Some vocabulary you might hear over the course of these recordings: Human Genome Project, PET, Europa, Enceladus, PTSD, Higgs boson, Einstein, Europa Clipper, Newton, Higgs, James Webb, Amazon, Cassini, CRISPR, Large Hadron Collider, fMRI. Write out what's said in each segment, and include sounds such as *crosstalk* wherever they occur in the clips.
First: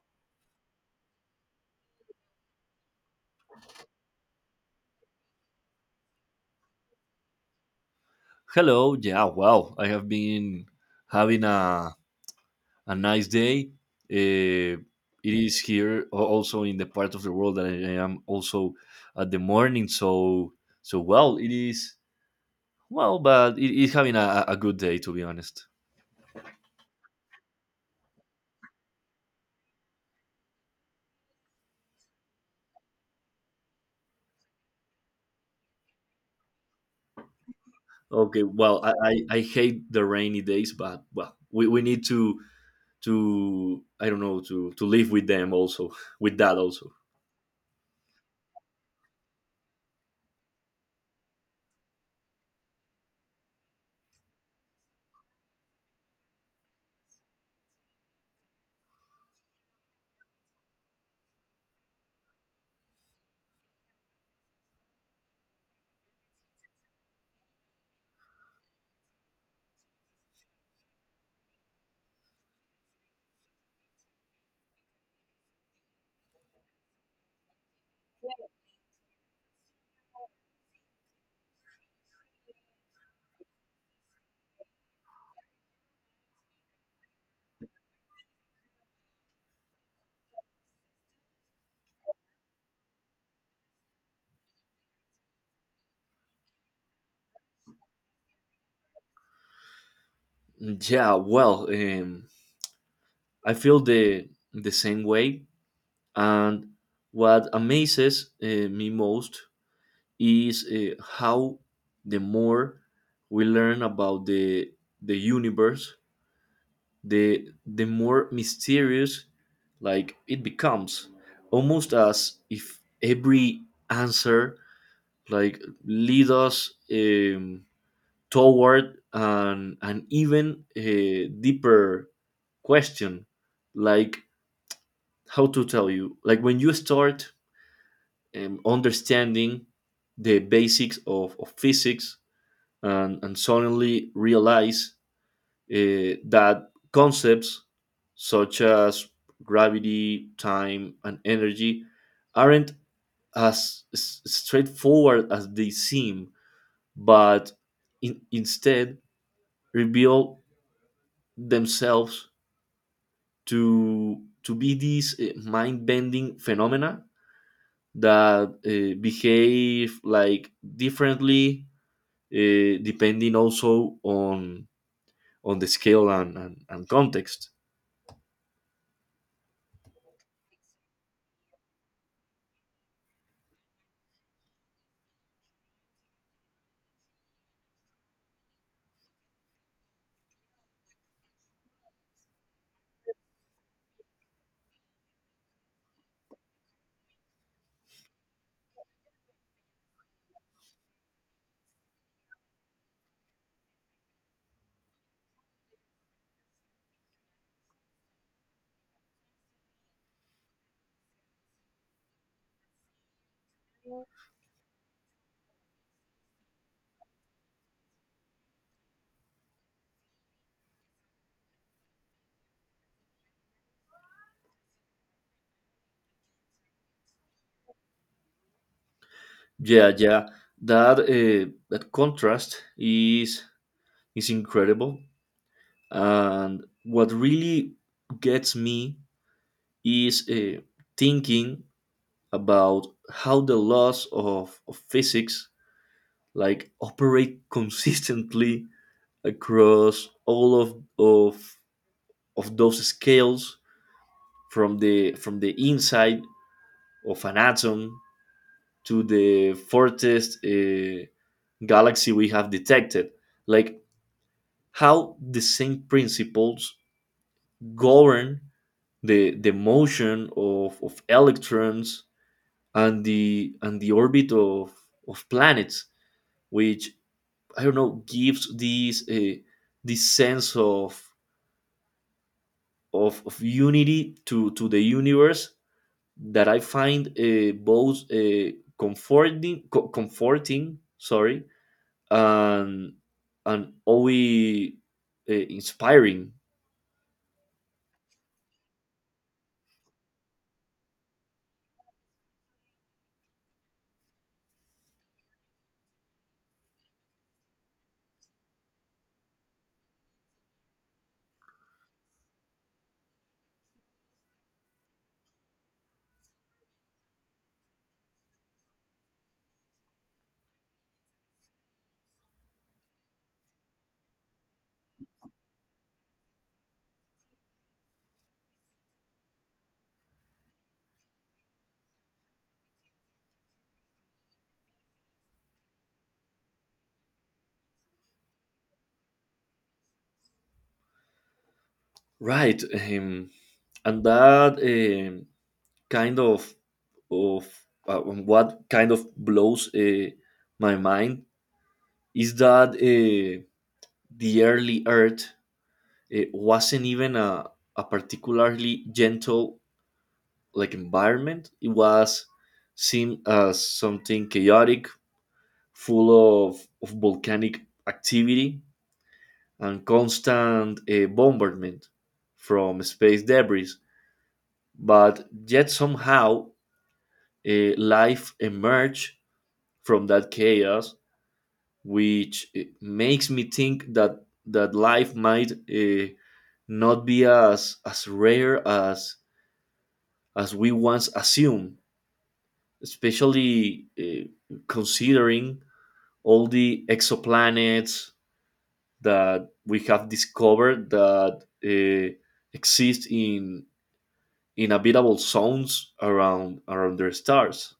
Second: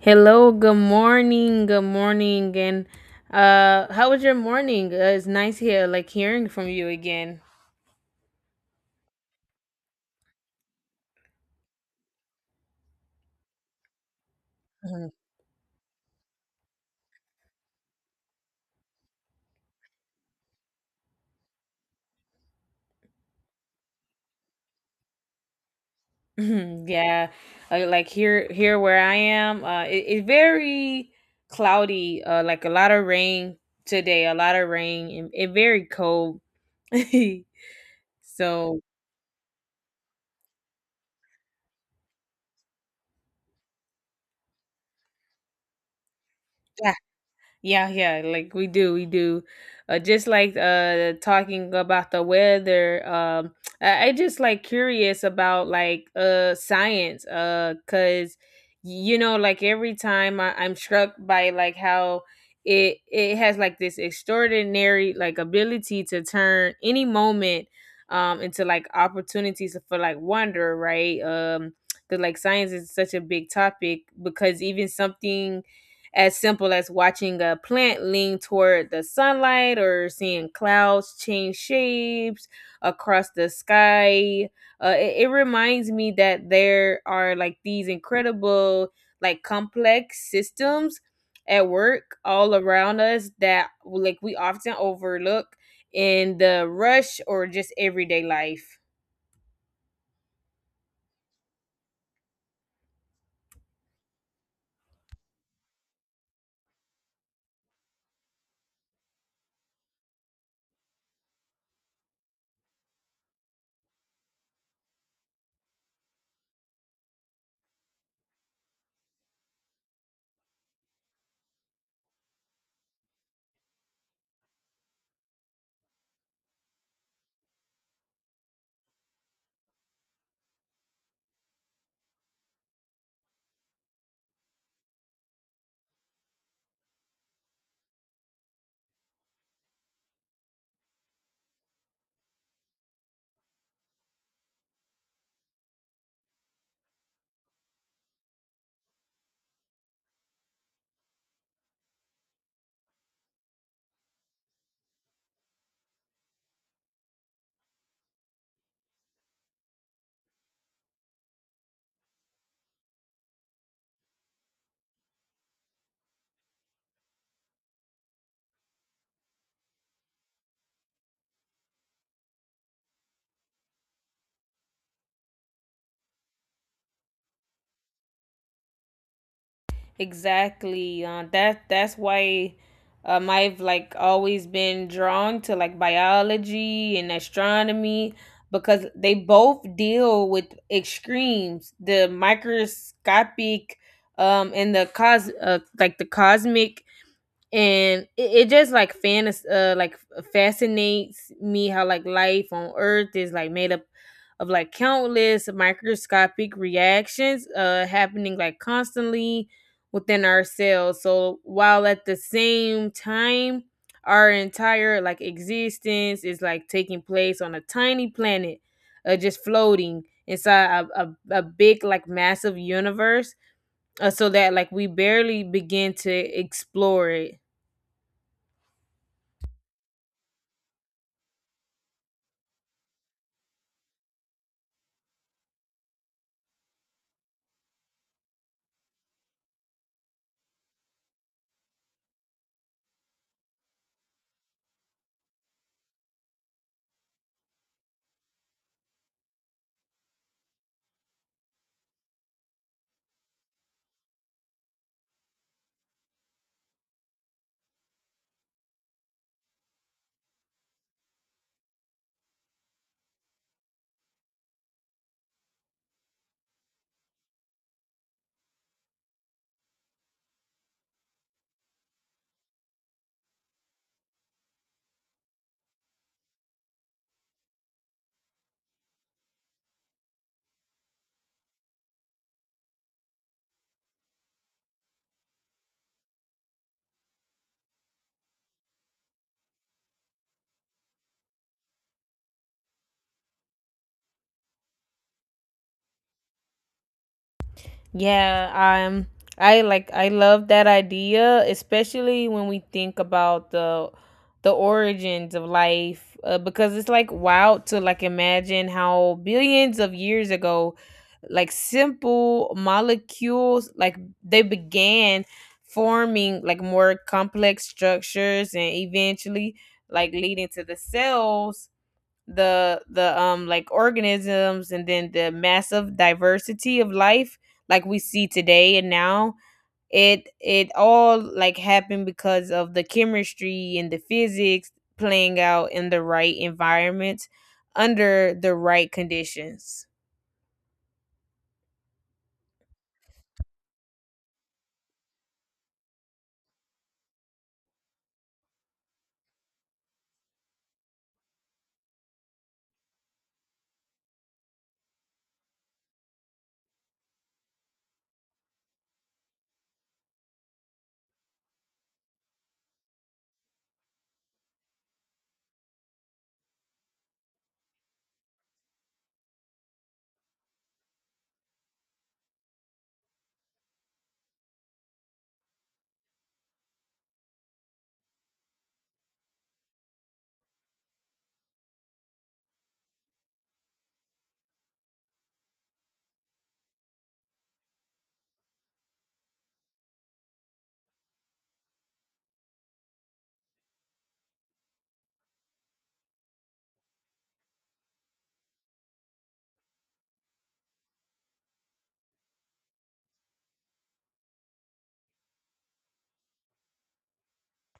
Hello, good morning, and how was your morning? It's nice here, like hearing from you again. Hello. Yeah. Wow. I have been having a nice day. Uh, Mhm. it is here also in the part of the world that I am also at the morning. So well, it is well, but it is having a good day, to be honest. *clears throat* Yeah, like here where I am, it's very cloudy, like a lot of rain today, a lot of rain, and very cold. *laughs* Okay. So. Well, I hate the rainy days, but well, we need to I don't know to live with them also *laughs* with that also. Yeah, yeah, like we do, we do. Just like talking about the weather. I just like curious about like science cuz like every time I'm struck by like how it has like this extraordinary like ability to turn any moment into like opportunities for like wonder, right? Cuz like science is such a big topic, because even something as simple as watching a plant lean toward the sunlight or seeing clouds change shapes across the sky. It reminds me that there are like these incredible, like complex systems at work all around us that like we often overlook in the rush or just everyday life. Yeah. Well, I feel the same way. And what amazes me most is how the more we learn about the universe, the more mysterious like it becomes, almost as if every answer like lead us toward an even deeper question. Like, how to tell you, like when you start understanding the basics of physics and suddenly realize that concepts such as gravity, time, and energy aren't as straightforward as they seem, but instead reveal themselves to be these mind-bending phenomena that behave like differently, depending also on the scale and context. Exactly. That's why I've like always been drawn to like biology and astronomy, because they both deal with extremes, the microscopic and the cos like the cosmic, and it just like fantas like fascinates me how like life on earth is like made up of like countless microscopic reactions happening like constantly within our cells, so while at the same time our entire like existence is like taking place on a tiny planet just floating inside a big like massive universe, so that like we barely begin to explore it. Yeah, yeah, that contrast is incredible. And what really gets me is thinking about how the laws of physics like operate *laughs* consistently across all of those scales, from the inside of an atom to the farthest galaxy we have detected. Like, how the same principles govern the motion of electrons and the orbit of planets, which, I don't know, gives this, sense of unity to the universe that I find both comforting co- comforting sorry and and always inspiring, Yeah, I love that idea, especially when we think about the origins of life, because it's like wild to like imagine how billions of years ago like simple molecules, like they began forming like more complex structures and eventually like leading to the cells, the like organisms, and then the massive diversity of life like we see today, and now it all like happened because of the chemistry and the physics playing out in the right environment, under the right conditions. right? And that, kind of what kind of blows my mind is that the early Earth wasn't even a particularly gentle like environment. It was seen as something chaotic, full of volcanic activity and constant bombardment from space debris. But yet somehow life emerged from that chaos, which makes me think that life might not be as rare as we once assumed, especially considering all the exoplanets that we have discovered that uh, exist in inhabitable zones around their stars.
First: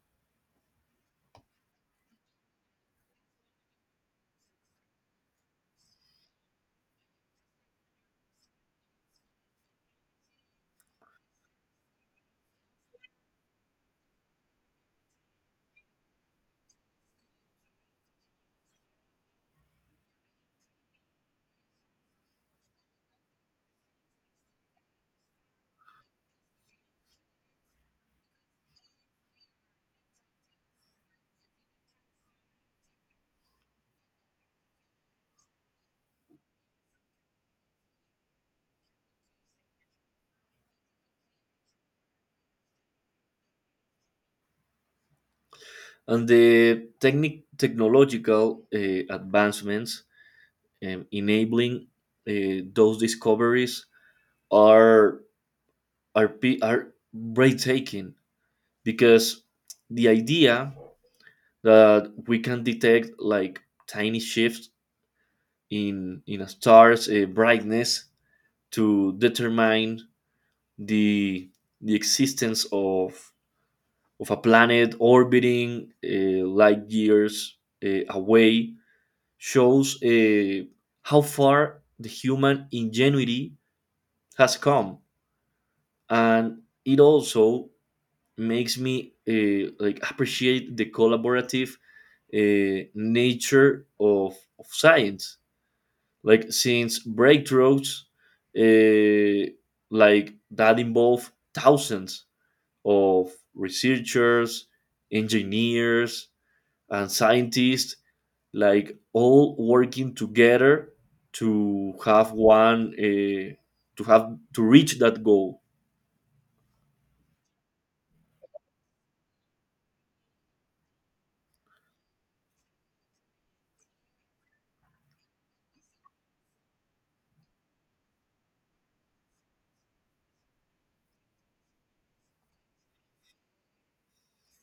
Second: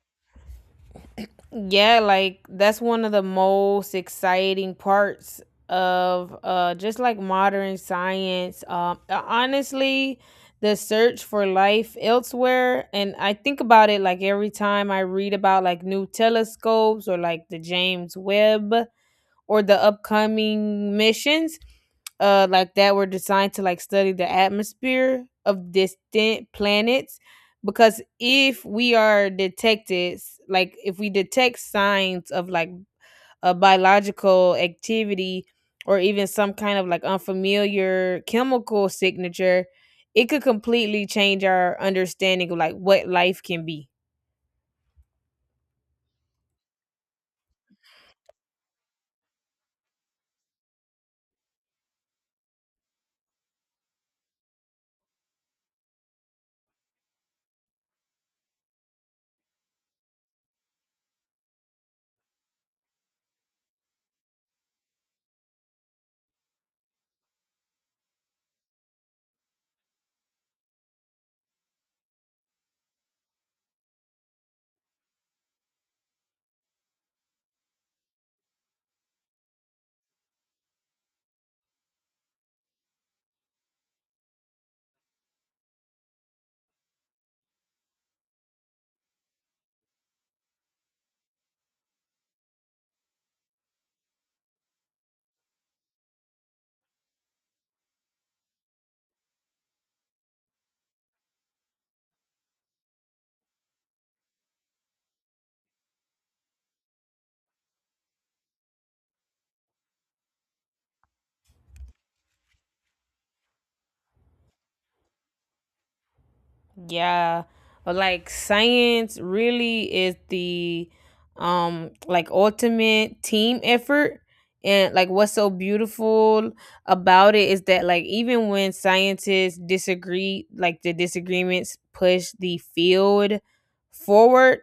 Yeah, like that's one of the most exciting parts of just like modern science. Honestly, the search for life elsewhere, and I think about it like every time I read about like new telescopes, or like the James Webb, or the upcoming missions like that were designed to like study the atmosphere of distant planets, because if we are detected, like if we detect signs of like a biological activity or even some kind of like unfamiliar chemical signature, it could completely change our understanding of like what life can be. And the technological advancements, enabling those discoveries, are are breathtaking, because the idea that we can detect like tiny shifts in a star's brightness to determine the the existence of a planet orbiting light years away shows how far the human ingenuity has come. And it also makes me, like, appreciate the collaborative nature of science, like, since breakthroughs, uh, like that, involve thousands of researchers, engineers, and scientists like all working together to have one to have to reach that goal. Yeah. But like science really is the like ultimate team effort, and like what's so beautiful about it is that like even when scientists disagree, like the disagreements push the field forward,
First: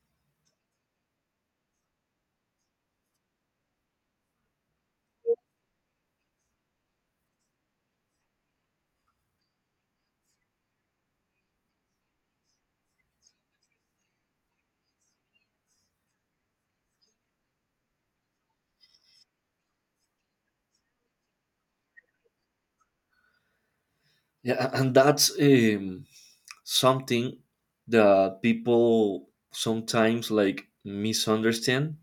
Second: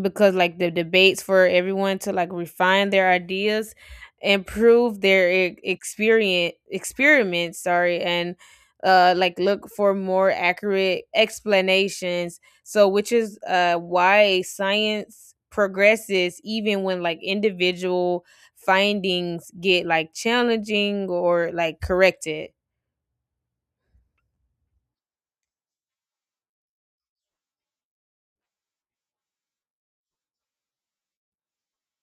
because like the debates for everyone to like refine their ideas, improve their e- experience experiments, sorry, and like look for more accurate explanations, so which is why science progresses even when like individual findings get like challenging or like corrected. Yeah, and that's something that people sometimes like misunderstand.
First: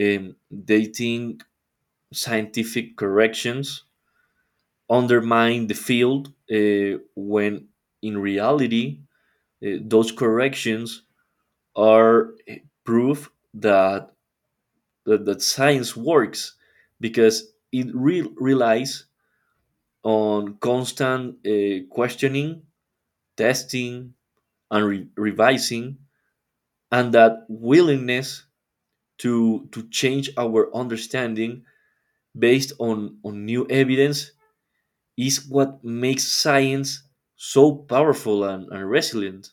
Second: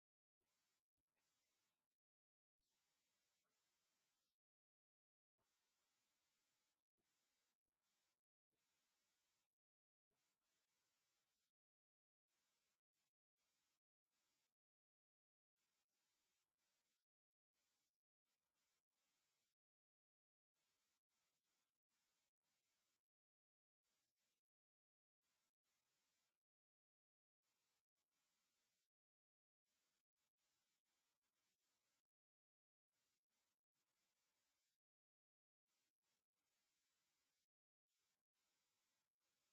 They think scientific corrections undermine the field when in reality those corrections are proof that science works, because it relies on constant questioning, testing, and revising, and that willingness to change our understanding based on new evidence is what makes science so powerful and resilient.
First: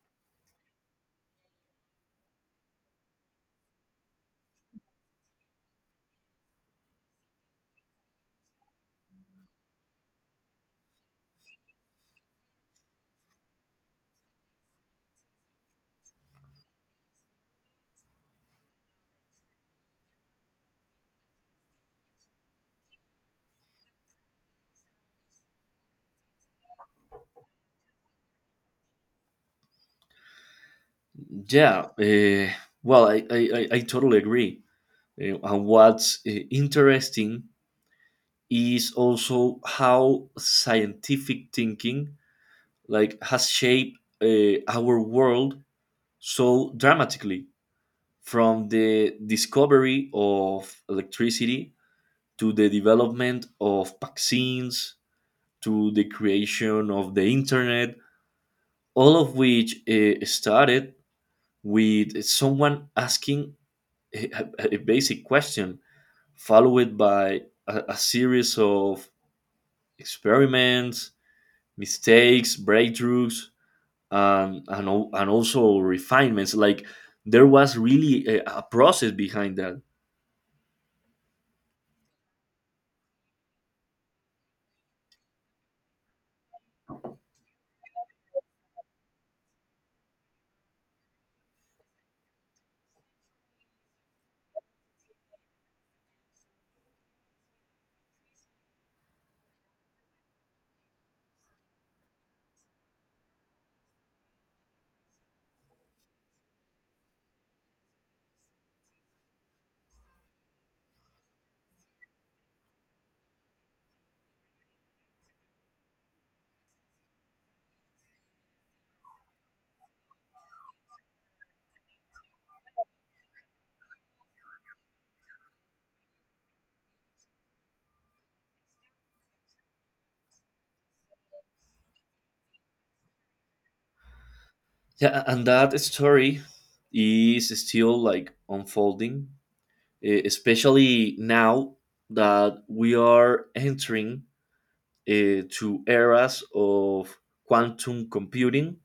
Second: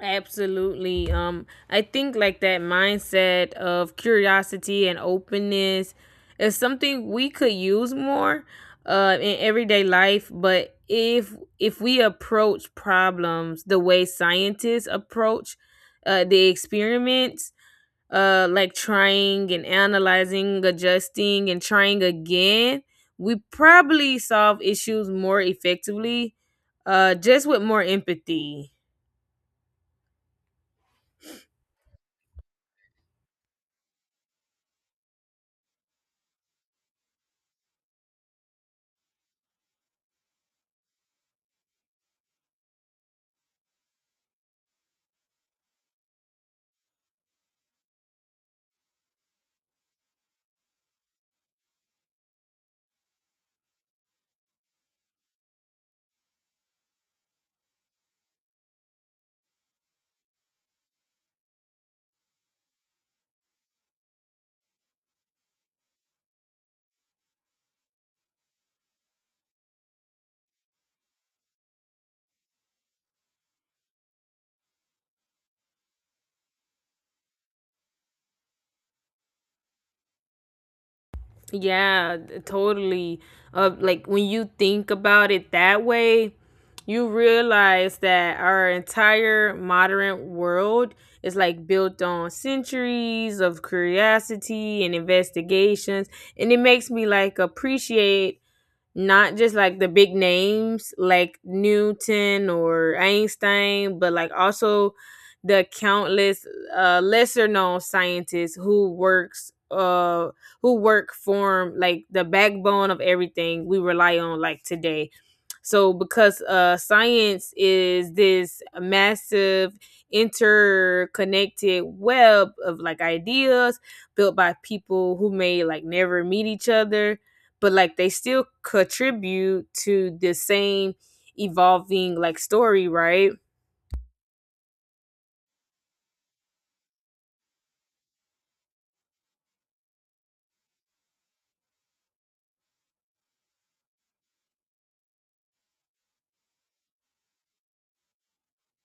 Absolutely. I think like that mindset of curiosity and openness is something we could use more in everyday life, but if we approach problems the way scientists approach the experiments, like trying and analyzing, adjusting and trying again, we probably solve issues more effectively, just with more empathy. Yeah, well, I totally agree. And what's interesting is also how scientific thinking like has shaped our world so dramatically, from the discovery of electricity to the development of vaccines to the creation of the internet, all of which started with someone asking a, a basic question, followed by a series of experiments, mistakes, breakthroughs, and also refinements. Like, there was really a process behind that. Yeah, totally. Like when you think about it that way, you realize that our entire modern world is like built on centuries of curiosity and investigations, and it makes me like appreciate not just like the big names like Newton or Einstein, but like also the countless lesser known scientists who works who work form like the backbone of everything we rely on like today, so because science is this massive interconnected web of like ideas built by people who may like never meet each other, but like they still contribute to the same evolving like story, right? Yeah, and that story is still like unfolding, especially now that we are entering to eras of quantum computing,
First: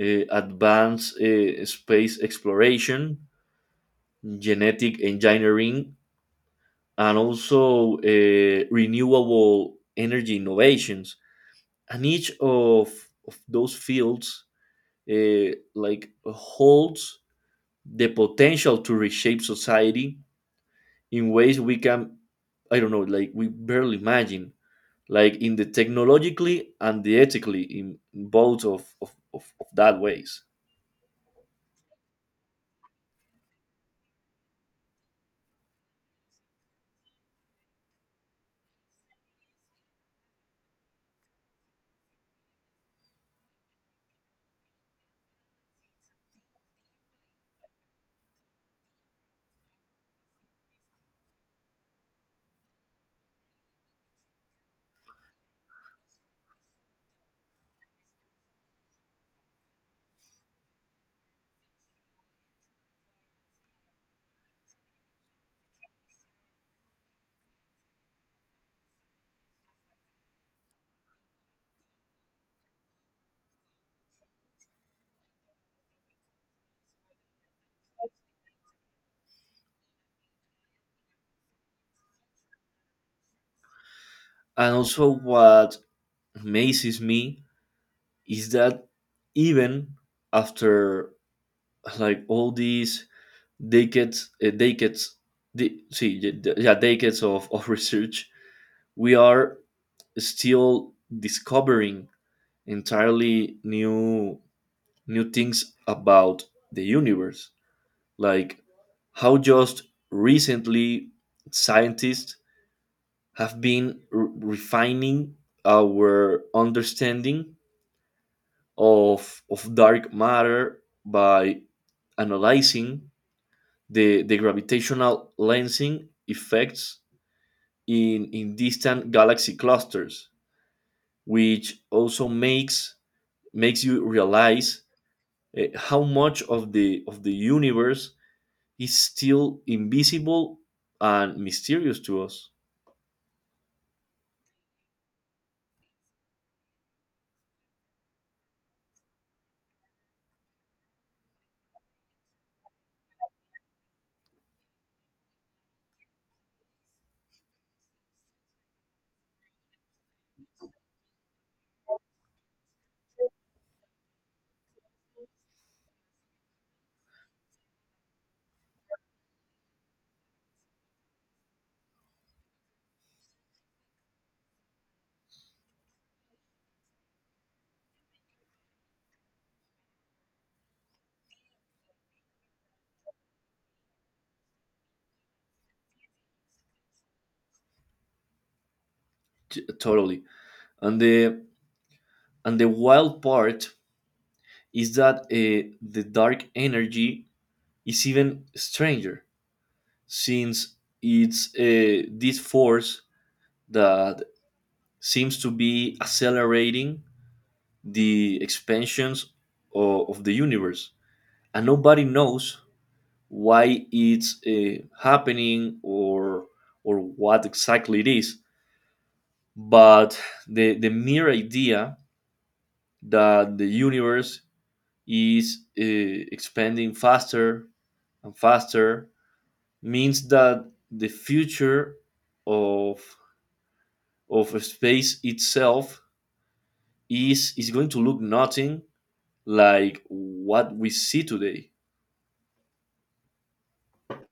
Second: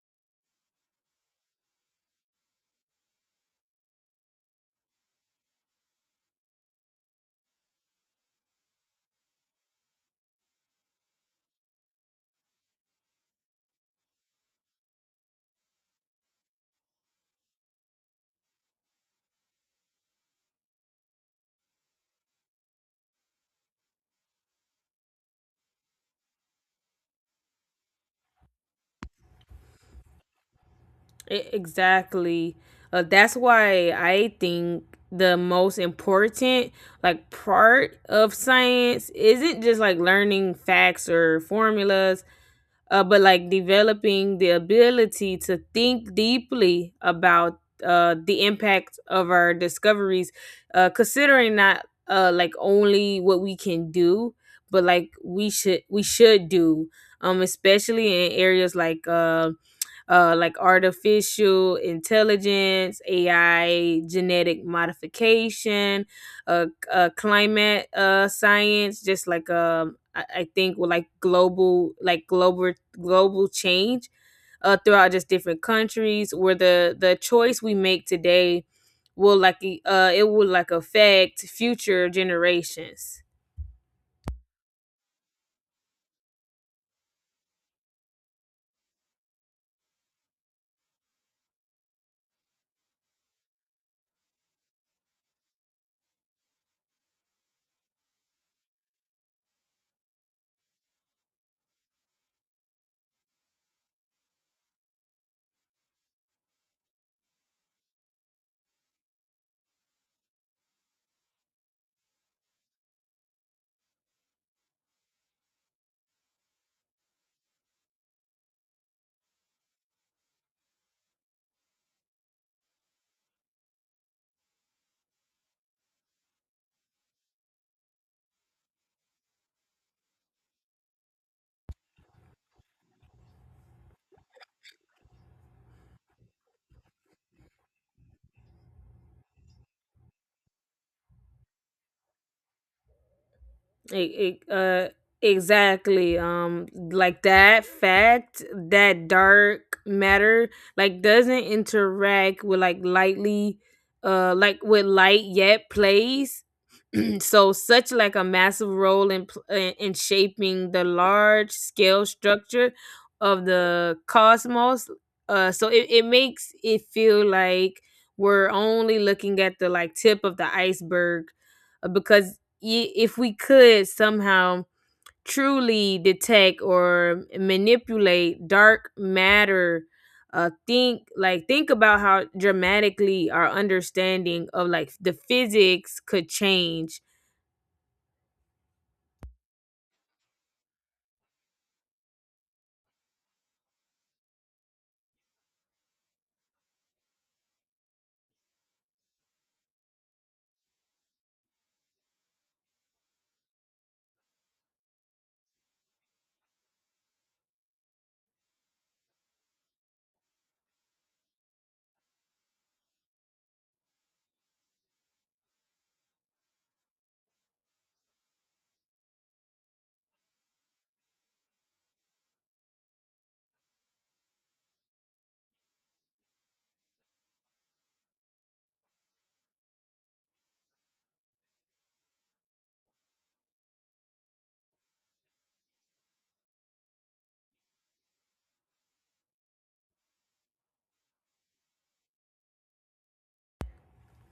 advanced space exploration, genetic engineering, and also renewable energy innovations. And each of those fields like holds the potential to reshape society in ways we can, I don't know, like we barely imagine. Like, in the technologically and the ethically, in both of that ways. Exactly. That's why I think the most important like part of science isn't just like learning facts or formulas, but like developing the ability to think deeply about the impact of our discoveries, considering not like only what we can do, but like we should do, especially in areas like artificial intelligence, AI, genetic modification, climate science, just like I think with like global change, throughout just different countries where the choice we make today it will like affect future generations. And also what amazes me is that even after like all these decades decades de- see, y- d- decades of *laughs* research, we are still discovering entirely new things about the universe, like how just recently scientists have been refining our understanding of dark matter by analyzing the gravitational lensing effects in distant galaxy clusters, which also makes you realize how much of the universe is still invisible and mysterious to us. E- e- uh, exactly. Like that fact, that dark matter like doesn't interact with like lightly, like with light yet plays *clears throat* so such like a massive role in pl- in shaping the large scale structure of the cosmos, so it makes it feel like we're only looking at the like tip of the iceberg, because if we could somehow truly detect or manipulate dark matter, think about how dramatically our understanding of like the physics could change. Totally, and the and the wild part is that the dark energy is even stranger, since it's this force that seems to be accelerating the expansions of the universe, and nobody knows why it's happening, or what exactly it is. But the mere idea that the universe is expanding faster and faster means that the future of of space itself is going to look nothing like what we see today.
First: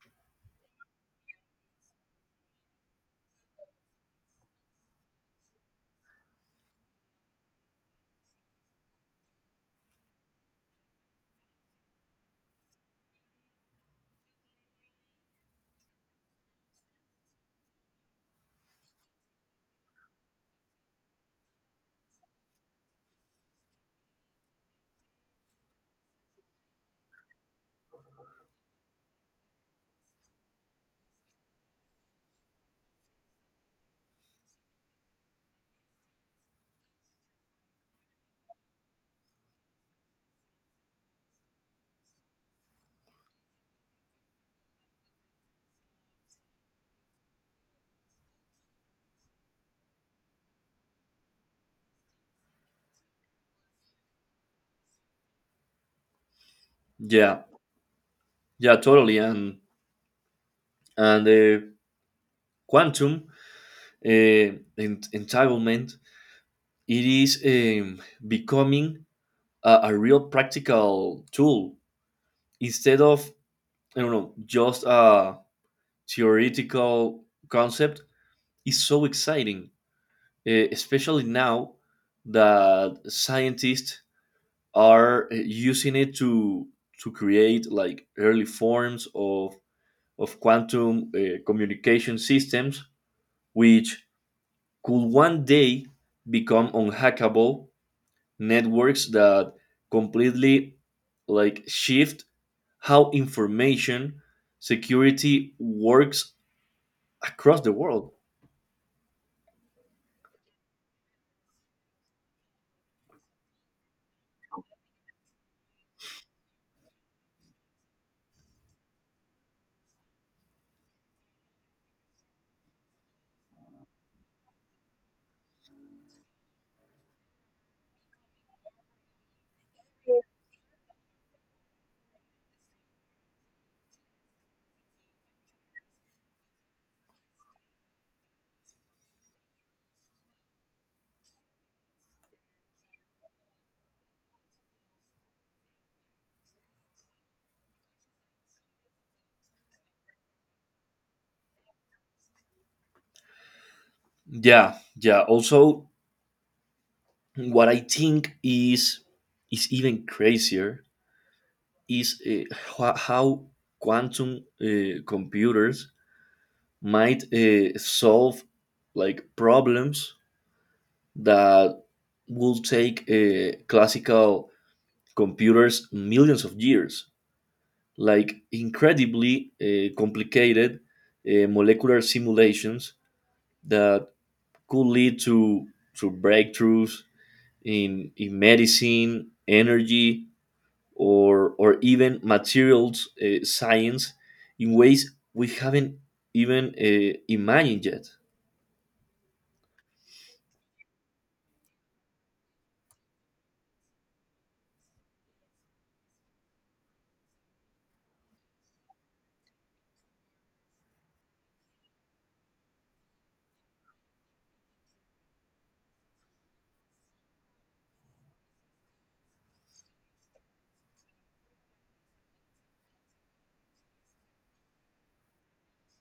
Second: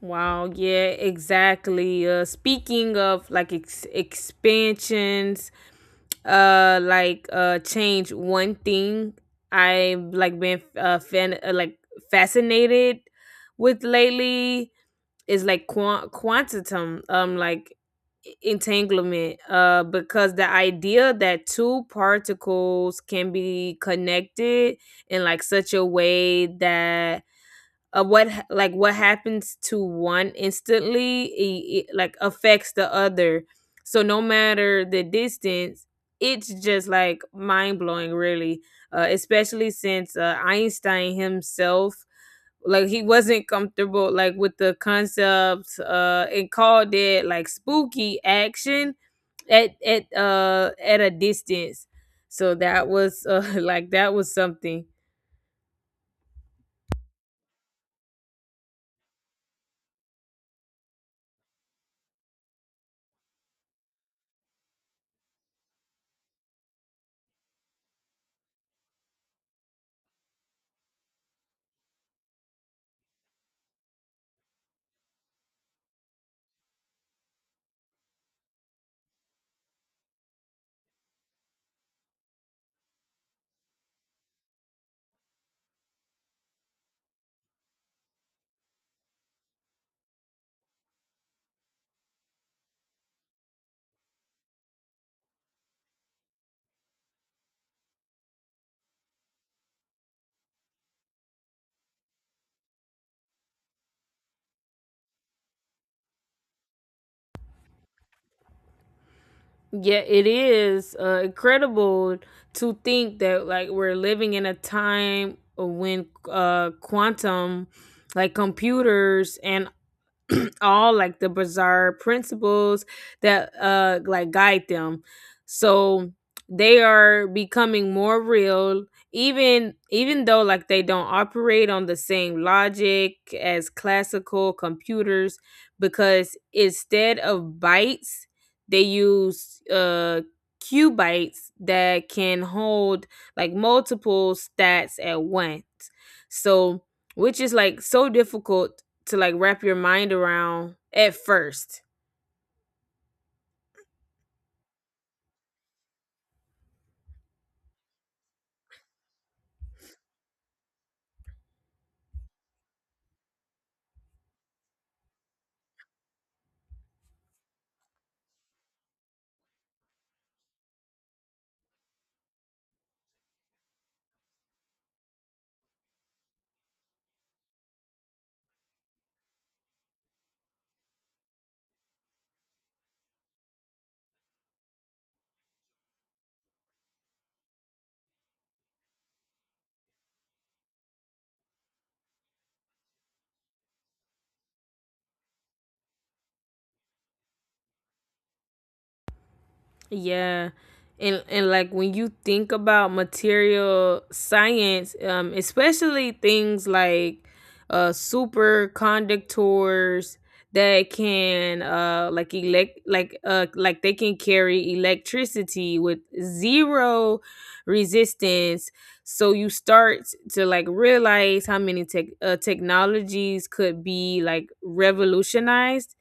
Wow, yeah, exactly. Speaking of like expansions, like change, one thing I've like been fan like fascinated with lately is like quantum entanglement, because the idea that two particles can be connected in like such a way that what what happens to one instantly, like affects the other, so no matter the distance, it's just like mind-blowing, really, especially since einstein himself, like he wasn't comfortable like with the concepts, and called it like spooky action at a distance. So that was, *laughs* like that was something. Yeah, yeah, totally. And the quantum, entitlement, it is becoming a real practical tool instead of, I don't know, just a theoretical concept. Is so exciting, especially now that scientists are using it to create like early forms of quantum communication systems, which could one day become unhackable networks that completely like shift how information security works across the world. Yeah, it is incredible to think that like we're living in a time when quantum like computers and *clears throat* all like the bizarre principles that like guide them, so they are becoming more real, even though like they don't operate on the same logic as classical computers, because instead of bytes they use qubits that can hold like multiple stats at once, so which is like so difficult to like wrap your mind around at first. Yeah, yeah. Also, what I think is even crazier is how quantum computers might solve like problems that will take classical computers millions of years, like incredibly complicated molecular simulations that could lead to breakthroughs in medicine, energy, or even materials science in ways we haven't even imagined yet. Yeah. And like when you think about material science, especially things like superconductors that can like elect like they can carry electricity with zero resistance. So you start to like realize how many technologies could be like revolutionized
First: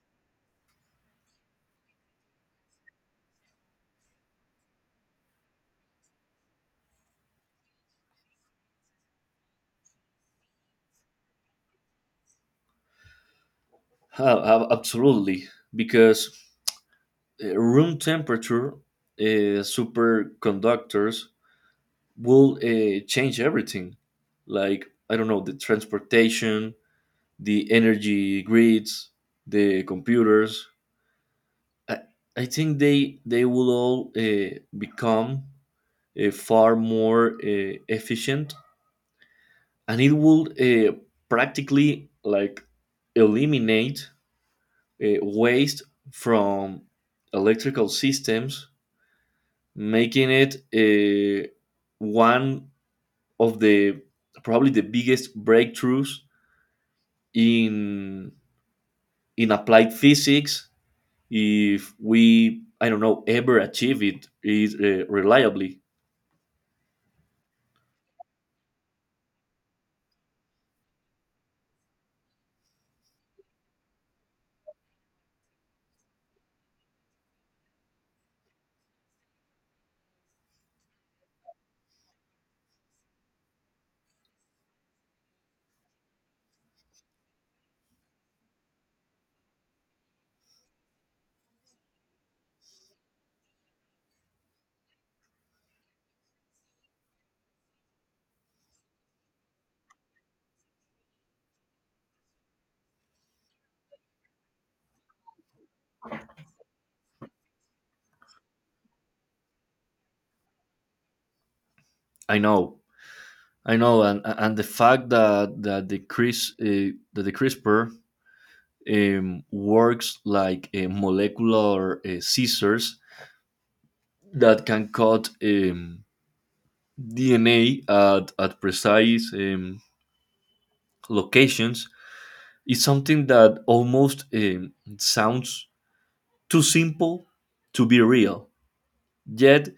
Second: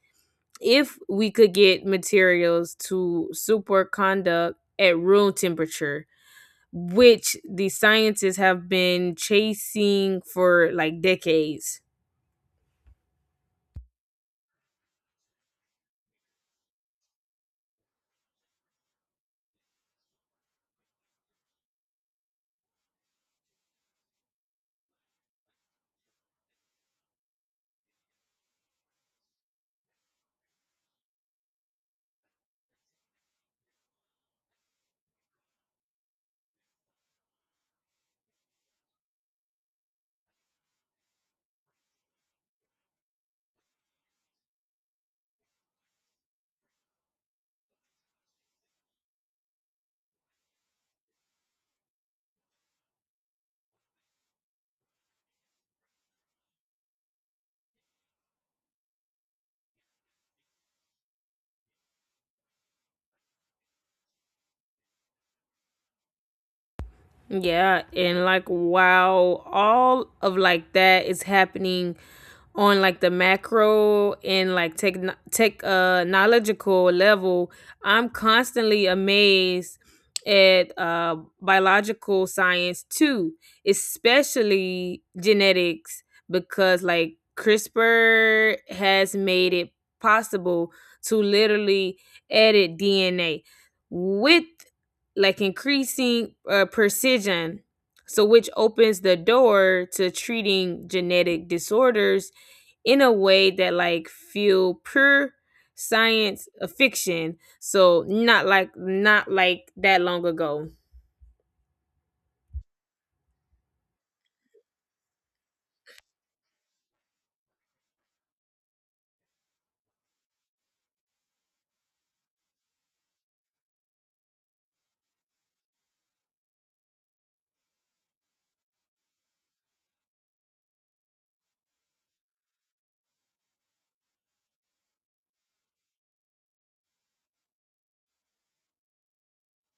if we could get materials to superconduct at room temperature, which the scientists have been chasing for like decades. Ah, absolutely, because room temperature superconductors will change everything. Like, I don't know, the transportation, the energy grids, the computers. I, I think they will all become far more efficient, and it will practically like eliminate waste from electrical systems, making it one of the, probably the biggest, breakthroughs in in applied physics, if we, I don't know, ever achieve it is reliably. Yeah, and like while all of like that is happening on like the macro and like technological level, I'm constantly amazed at biological science too, especially genetics, because like CRISPR has made it possible to literally edit DNA with like increasing precision. So, which opens the door to treating genetic disorders in a way that like feel pure science fiction, so not like that long ago. I know, I know, and the fact that the Chris that the CRISPR works like a molecular scissors that can cut DNA at precise locations is something that almost sounds too simple to be real, yet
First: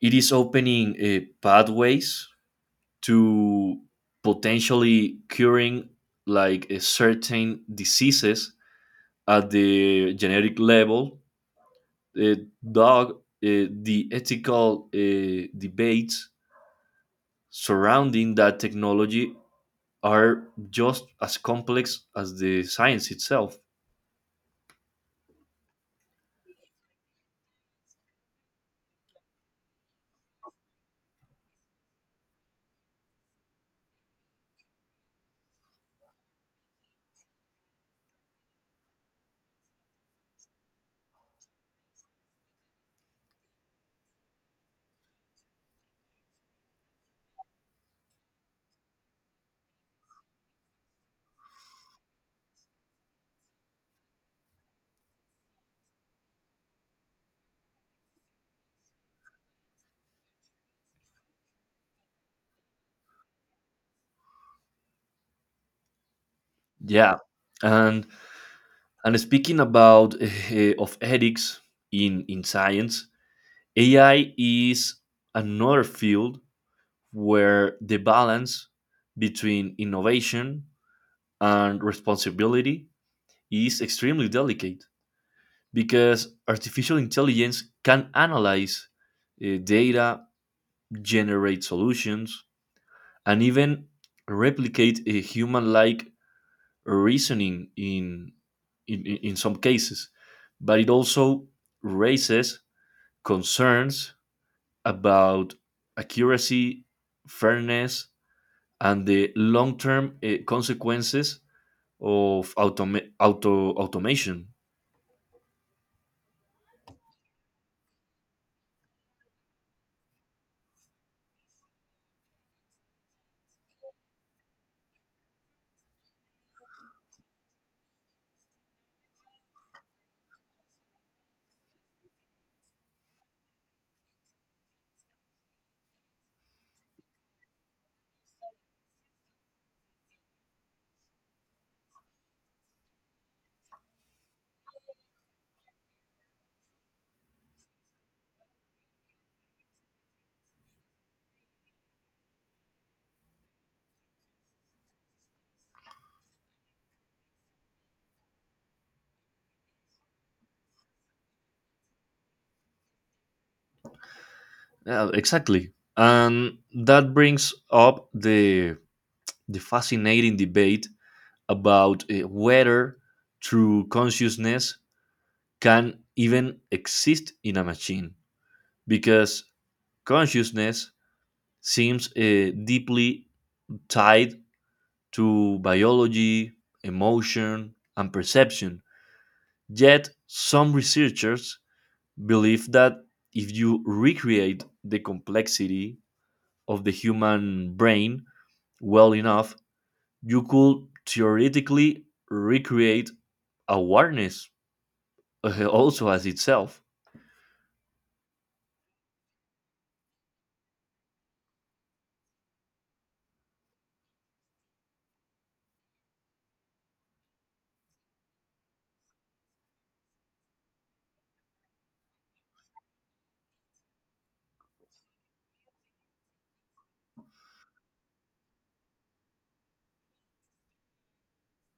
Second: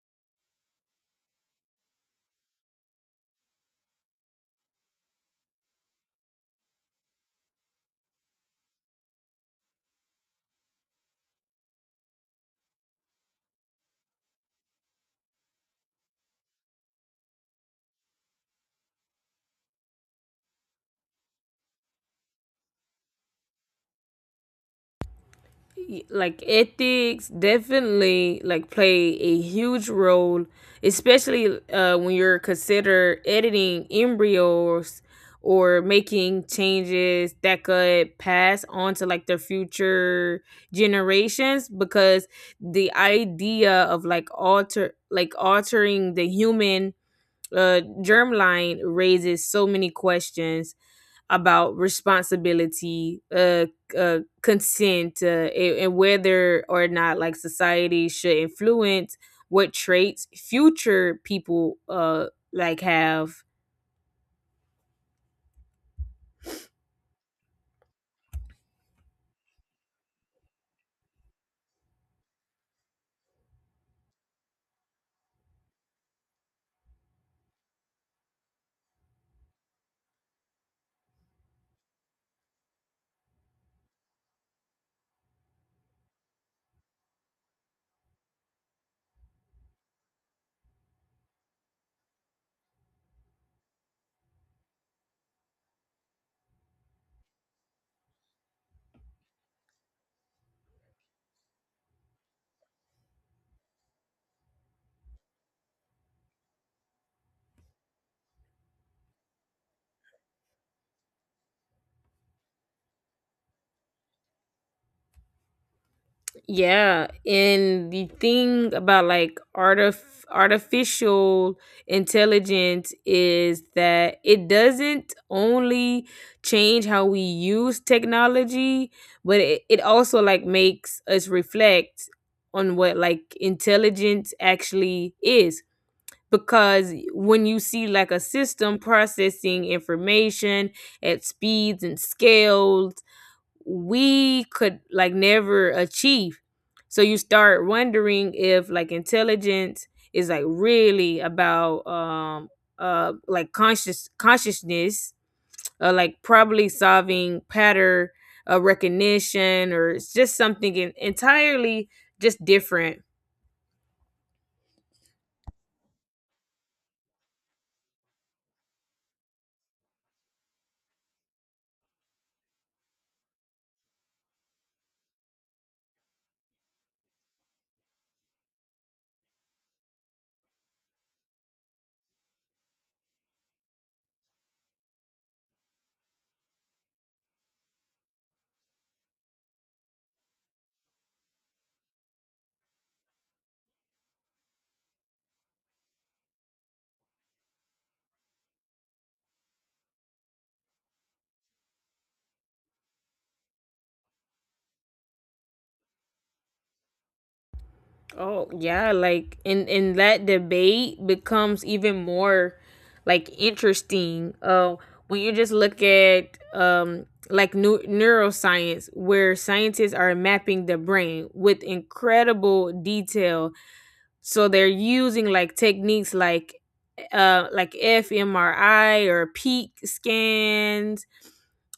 it is opening pathways to potentially curing like a certain diseases at the genetic level. uh, dog, the ethical debates surrounding that technology are just as complex as the science itself. Ethics definitely like play a huge role, especially when you're consider editing embryos or making changes that could pass on to like their future generations, because the idea of like altering the human germline raises so many questions about responsibility, consent, and whether or not like society should influence what traits future people like have. Yeah, and and speaking about *laughs* of ethics in science. AI is another field where the balance between innovation and responsibility is extremely delicate, because artificial intelligence can analyze data, generate solutions, and even replicate a human-like reasoning in some cases. But it also raises concerns about accuracy, fairness, and the long-term consequences of automation. Yeah, and the thing about like artificial intelligence is that it doesn't only change how we use technology, but it also like makes us reflect on what like intelligence actually is. Because when you see like a system processing information at speeds and scales we could like never achieve, so you start wondering if like intelligence is like really about like consciousness, like probably solving pattern recognition, or it's just something entirely just different. Yeah, exactly, and that brings up the fascinating debate about whether true consciousness can even exist in a machine, because consciousness seems deeply tied to biology, emotion, and perception. Yet, some researchers believe that if you recreate the complexity of the human brain well enough, you could theoretically recreate awareness, *laughs* also as itself. Oh yeah, like in that debate becomes even more like interesting. When you just look at like new neuroscience, where scientists are mapping the brain with incredible detail, so they're using like techniques like fMRI or peak scans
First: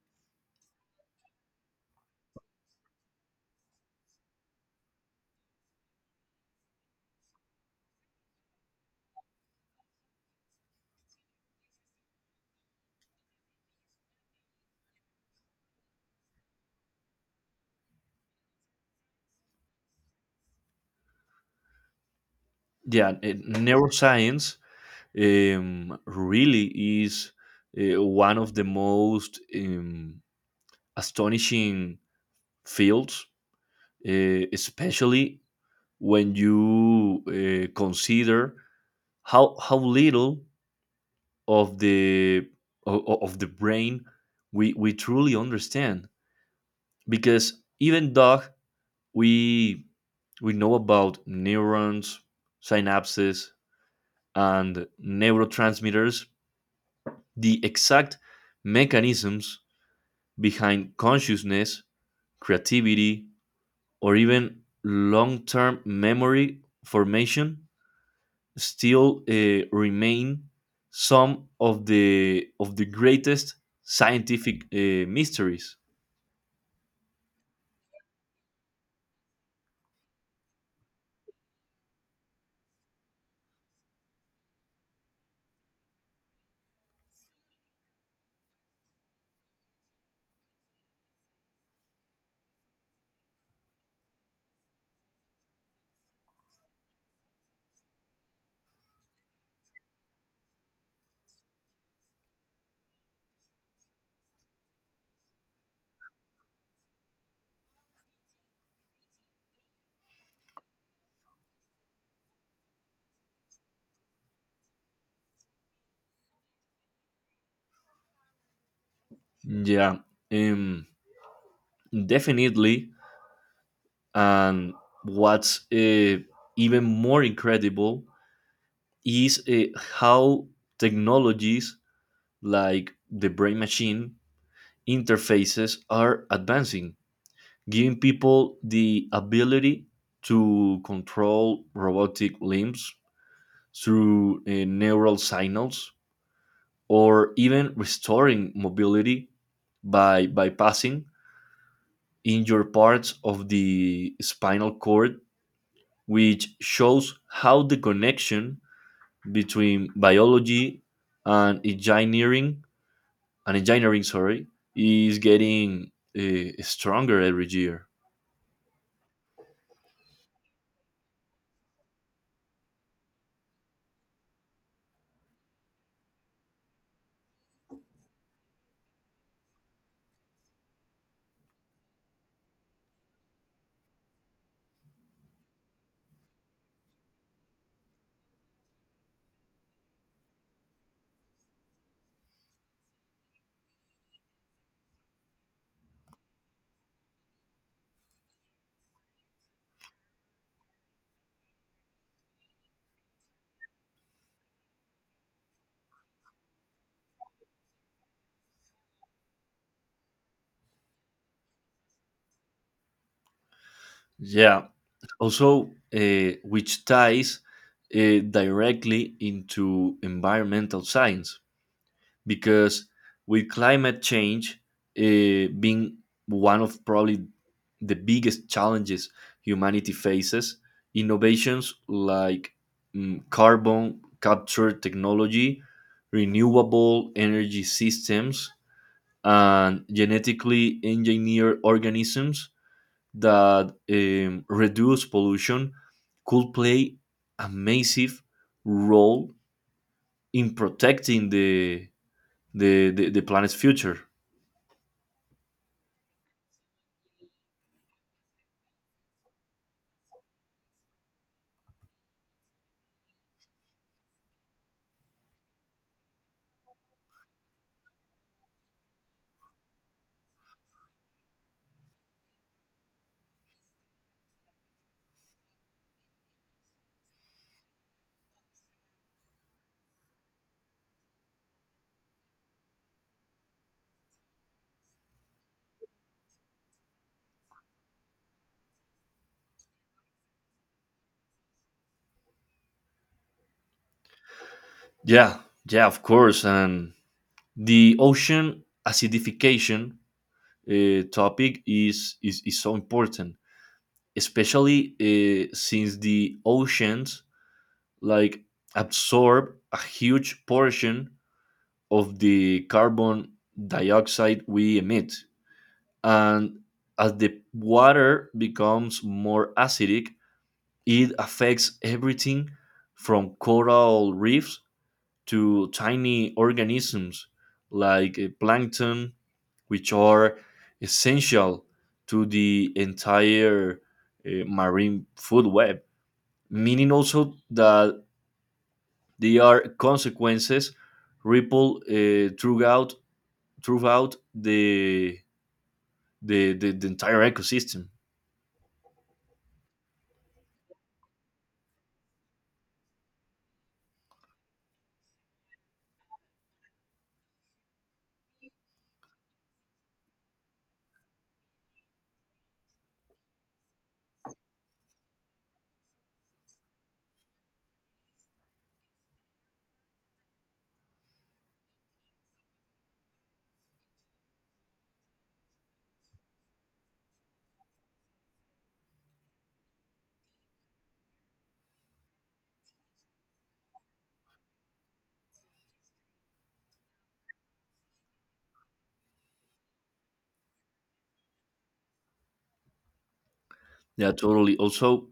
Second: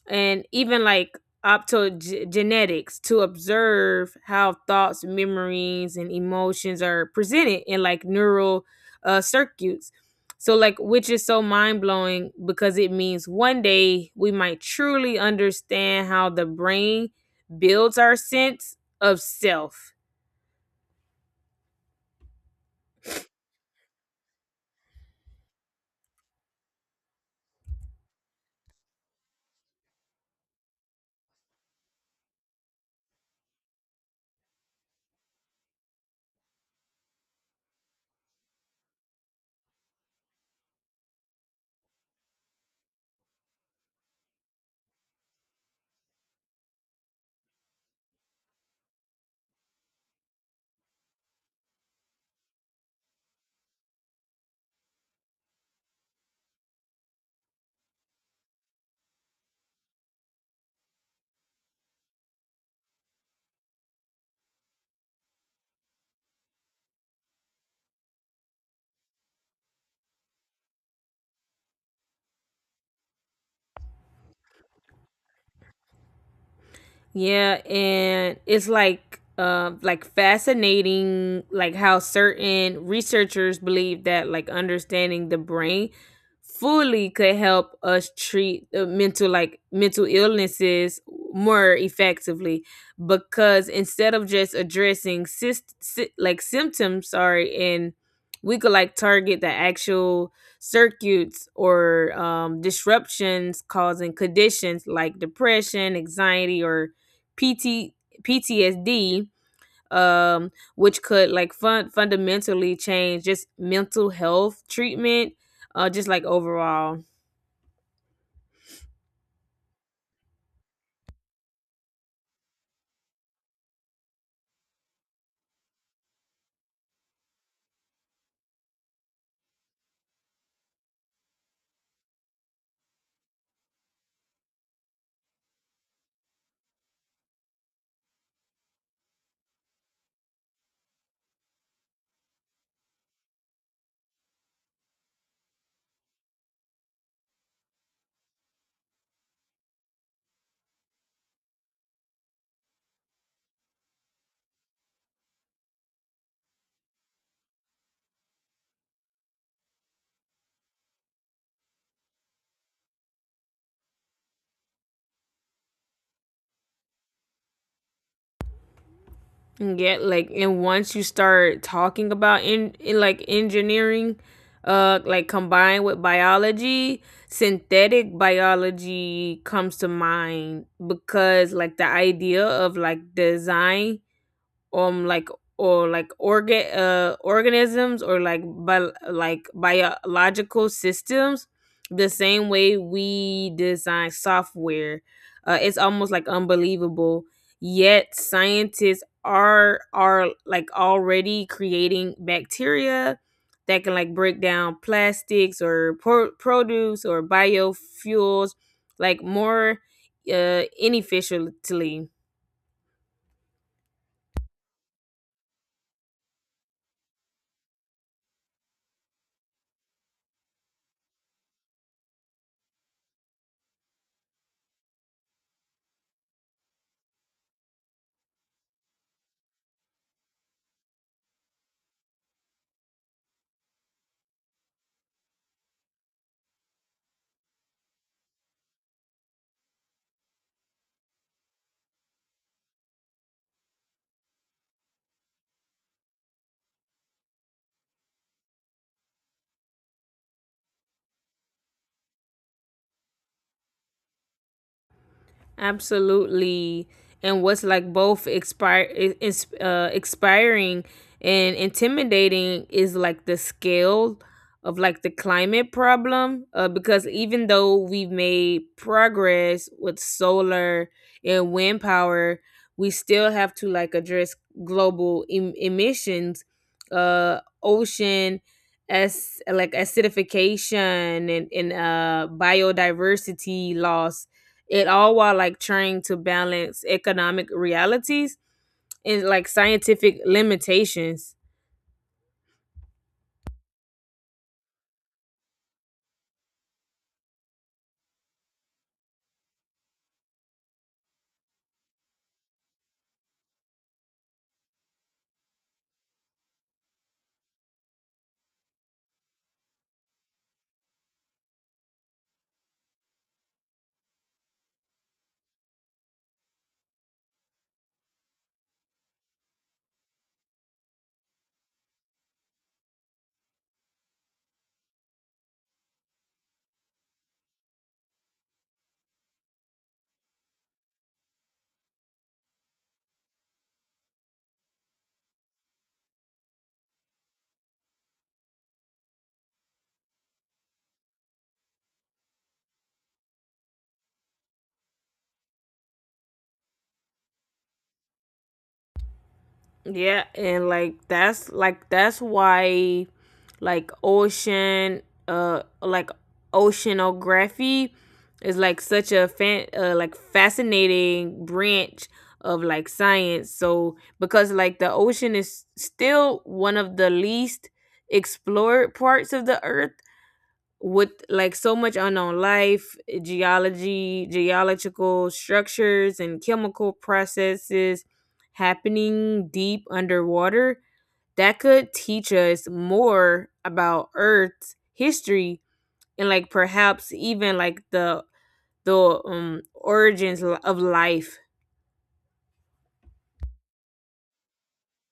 and even like optogenetics to observe how thoughts, memories, and emotions are presented in like neural circuits. So, like, which is so mind blowing because it means one day we might truly understand how the brain builds our sense of self. Yeah, neuroscience really is one of the most astonishing fields, especially when you consider how little of the brain we truly understand, because even though we we know about neurons, synapses, and neurotransmitters, the exact mechanisms behind consciousness, creativity, or even long-term memory formation still remain some of the greatest scientific mysteries. Yeah, and it's like fascinating like how certain researchers believe that like understanding the brain fully could help us treat mental like mental illnesses more effectively, because instead of just addressing like symptoms sorry, and we could like target the actual circuits or disruptions causing conditions like depression, anxiety, or PT, PTSD, which could like fundamentally change just mental health treatment, just like overall. Yeah, um, definitely. And what's even more incredible is how technologies like the brain machine interfaces are advancing, giving people the ability to control robotic limbs through neural signals, or even restoring mobility by bypassing injured parts of the spinal cord, which shows how the connection between biology and engineering and engineering, sorry, is getting uh, stronger every year. And once you start talking about in like engineering, like combined with biology, synthetic biology comes to mind, because like the idea of like design um like or like organisms or like like biological systems the same way we design software, it's almost like unbelievable, yet scientists are like already creating bacteria that can like break down plastics or produce or biofuels like more inefficiently. Yeah. Also, which ties directly into environmental science, because with climate change being one of probably the biggest challenges humanity faces, innovations like carbon capture technology, renewable energy systems, and genetically engineered organisms that reduce pollution could play a massive role in protecting the planet's future. Absolutely. And what's like both expiring and intimidating is like the scale of like the climate problem, because even though we've made progress with solar and wind power, we still have to like address global emissions, ocean as like acidification, and biodiversity loss, it all while like trying to balance economic realities and like scientific limitations. Yeah, yeah, of course. And the ocean acidification topic is so important, especially since the oceans like absorb a huge portion of the carbon dioxide we emit, and as the water becomes more acidic, it affects everything from coral reefs to tiny organisms like plankton, which are essential to the entire marine food web, meaning also that they are consequences ripple throughout the entire ecosystem. Yeah, and like that's why like ocean uh like oceanography is like such a fan like fascinating branch of like science. So because like the ocean is still one of the least explored parts of the earth, with like so much unknown life, eh, geology, geological structures, and chemical processes happening deep underwater, that could teach us more about Earth's history and like perhaps even like the origins of life. Yeah, totally. Also,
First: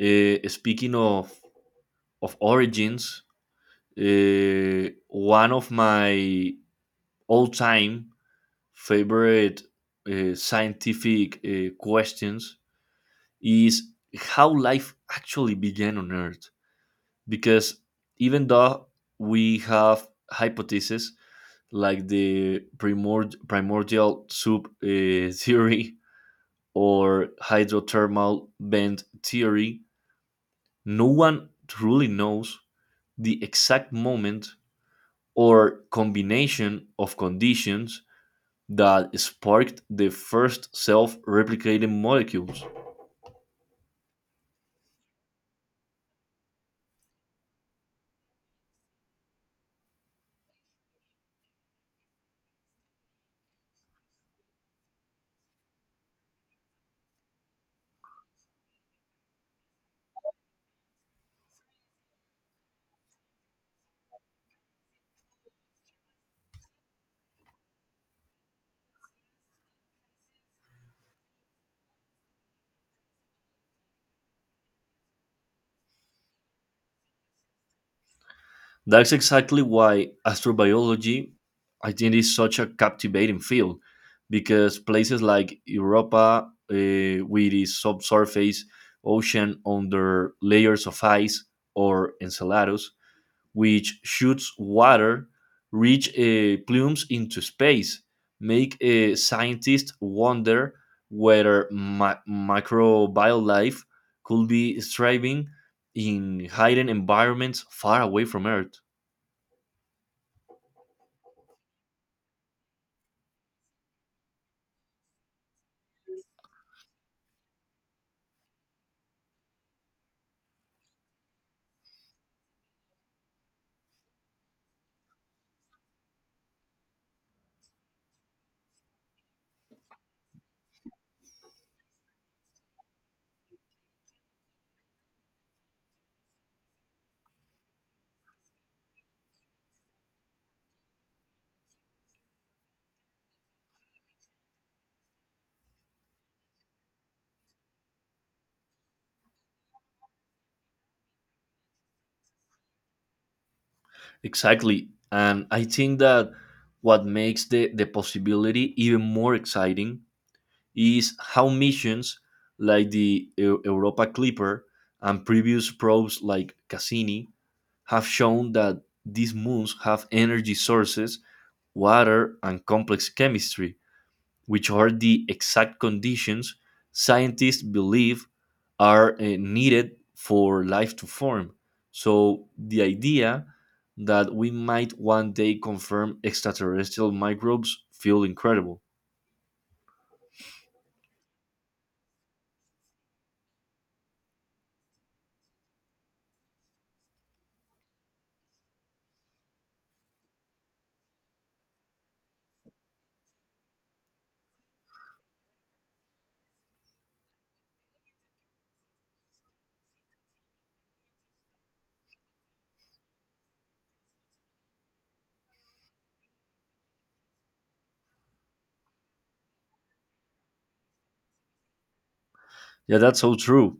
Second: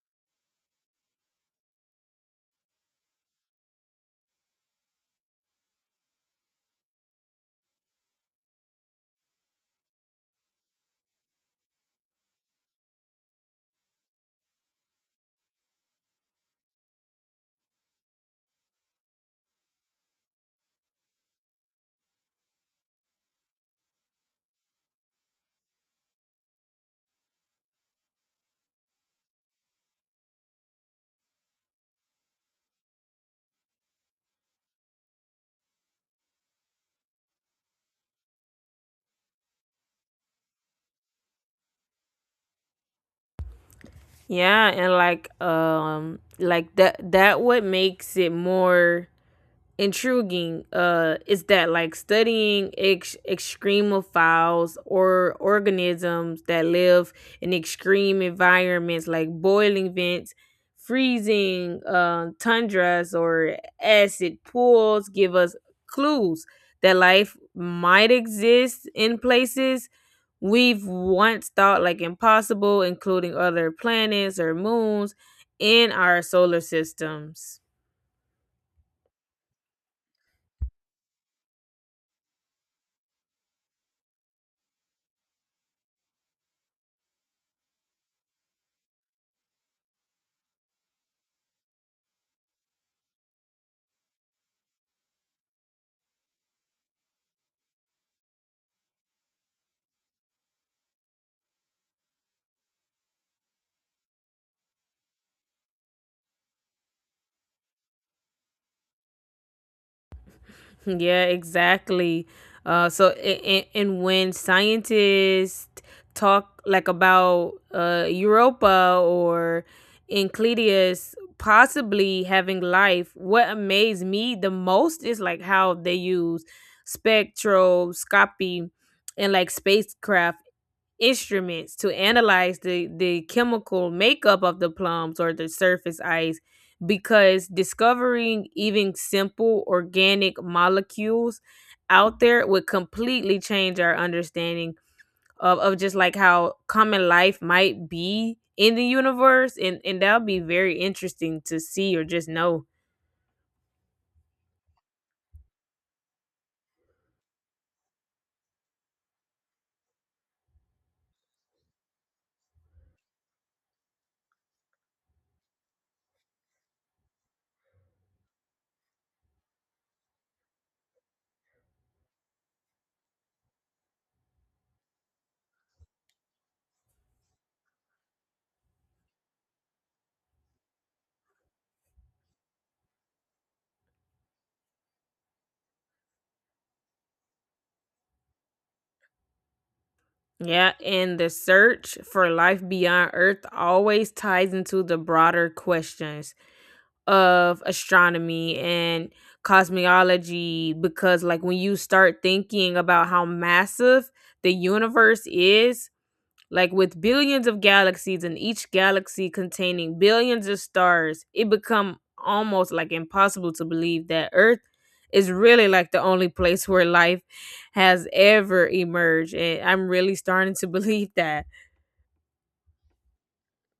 speaking of origins, one of my all time favorite scientific questions is how life actually began on Earth. Because even though we have hypotheses like the primordial soup *laughs* theory or hydrothermal vent theory, no one truly knows the exact moment or combination of conditions that sparked the first self replicating molecules. Yeah, and that what makes it more intriguing is that like studying extremophiles or organisms that live in extreme environments like boiling vents, freezing tundras, or acid pools give us clues that life might exist in places we've once thought like impossible, including other planets or moons in our solar systems. That's exactly why astrobiology, I think, is such a captivating field because places like Europa, with its subsurface ocean under layers of ice, or Enceladus, which shoots water, reach plumes into space, make scientists wonder whether microbial life could be thriving in hidden environments far away from Earth. Yeah, exactly. And when scientists talk like about Europa or Encletius possibly having life, what amazed me the most is like how they use spectroscopy and like spacecraft instruments to analyze the chemical makeup of the plums or the surface ice, because discovering even simple organic molecules out there would completely change our understanding of just like how common life might be in the universe, and that'll be very interesting to see or just know. Exactly. And I think that what makes the possibility even more exciting is how missions like the Europa Clipper and previous probes like Cassini have shown that these moons have energy sources, water, and complex chemistry, which are the exact conditions scientists believe are needed for life to form. So, the idea that we might one day confirm extraterrestrial microbes feel incredible. Yeah, and the search for life beyond Earth always ties into the broader questions of astronomy and cosmology, because like when you start thinking about how massive the universe is, like with billions of galaxies and each galaxy containing billions of stars, it become almost like impossible to believe that earth is really like the only place where life has ever emerged, and I'm really starting to *laughs* believe that. Yeah, that's so true.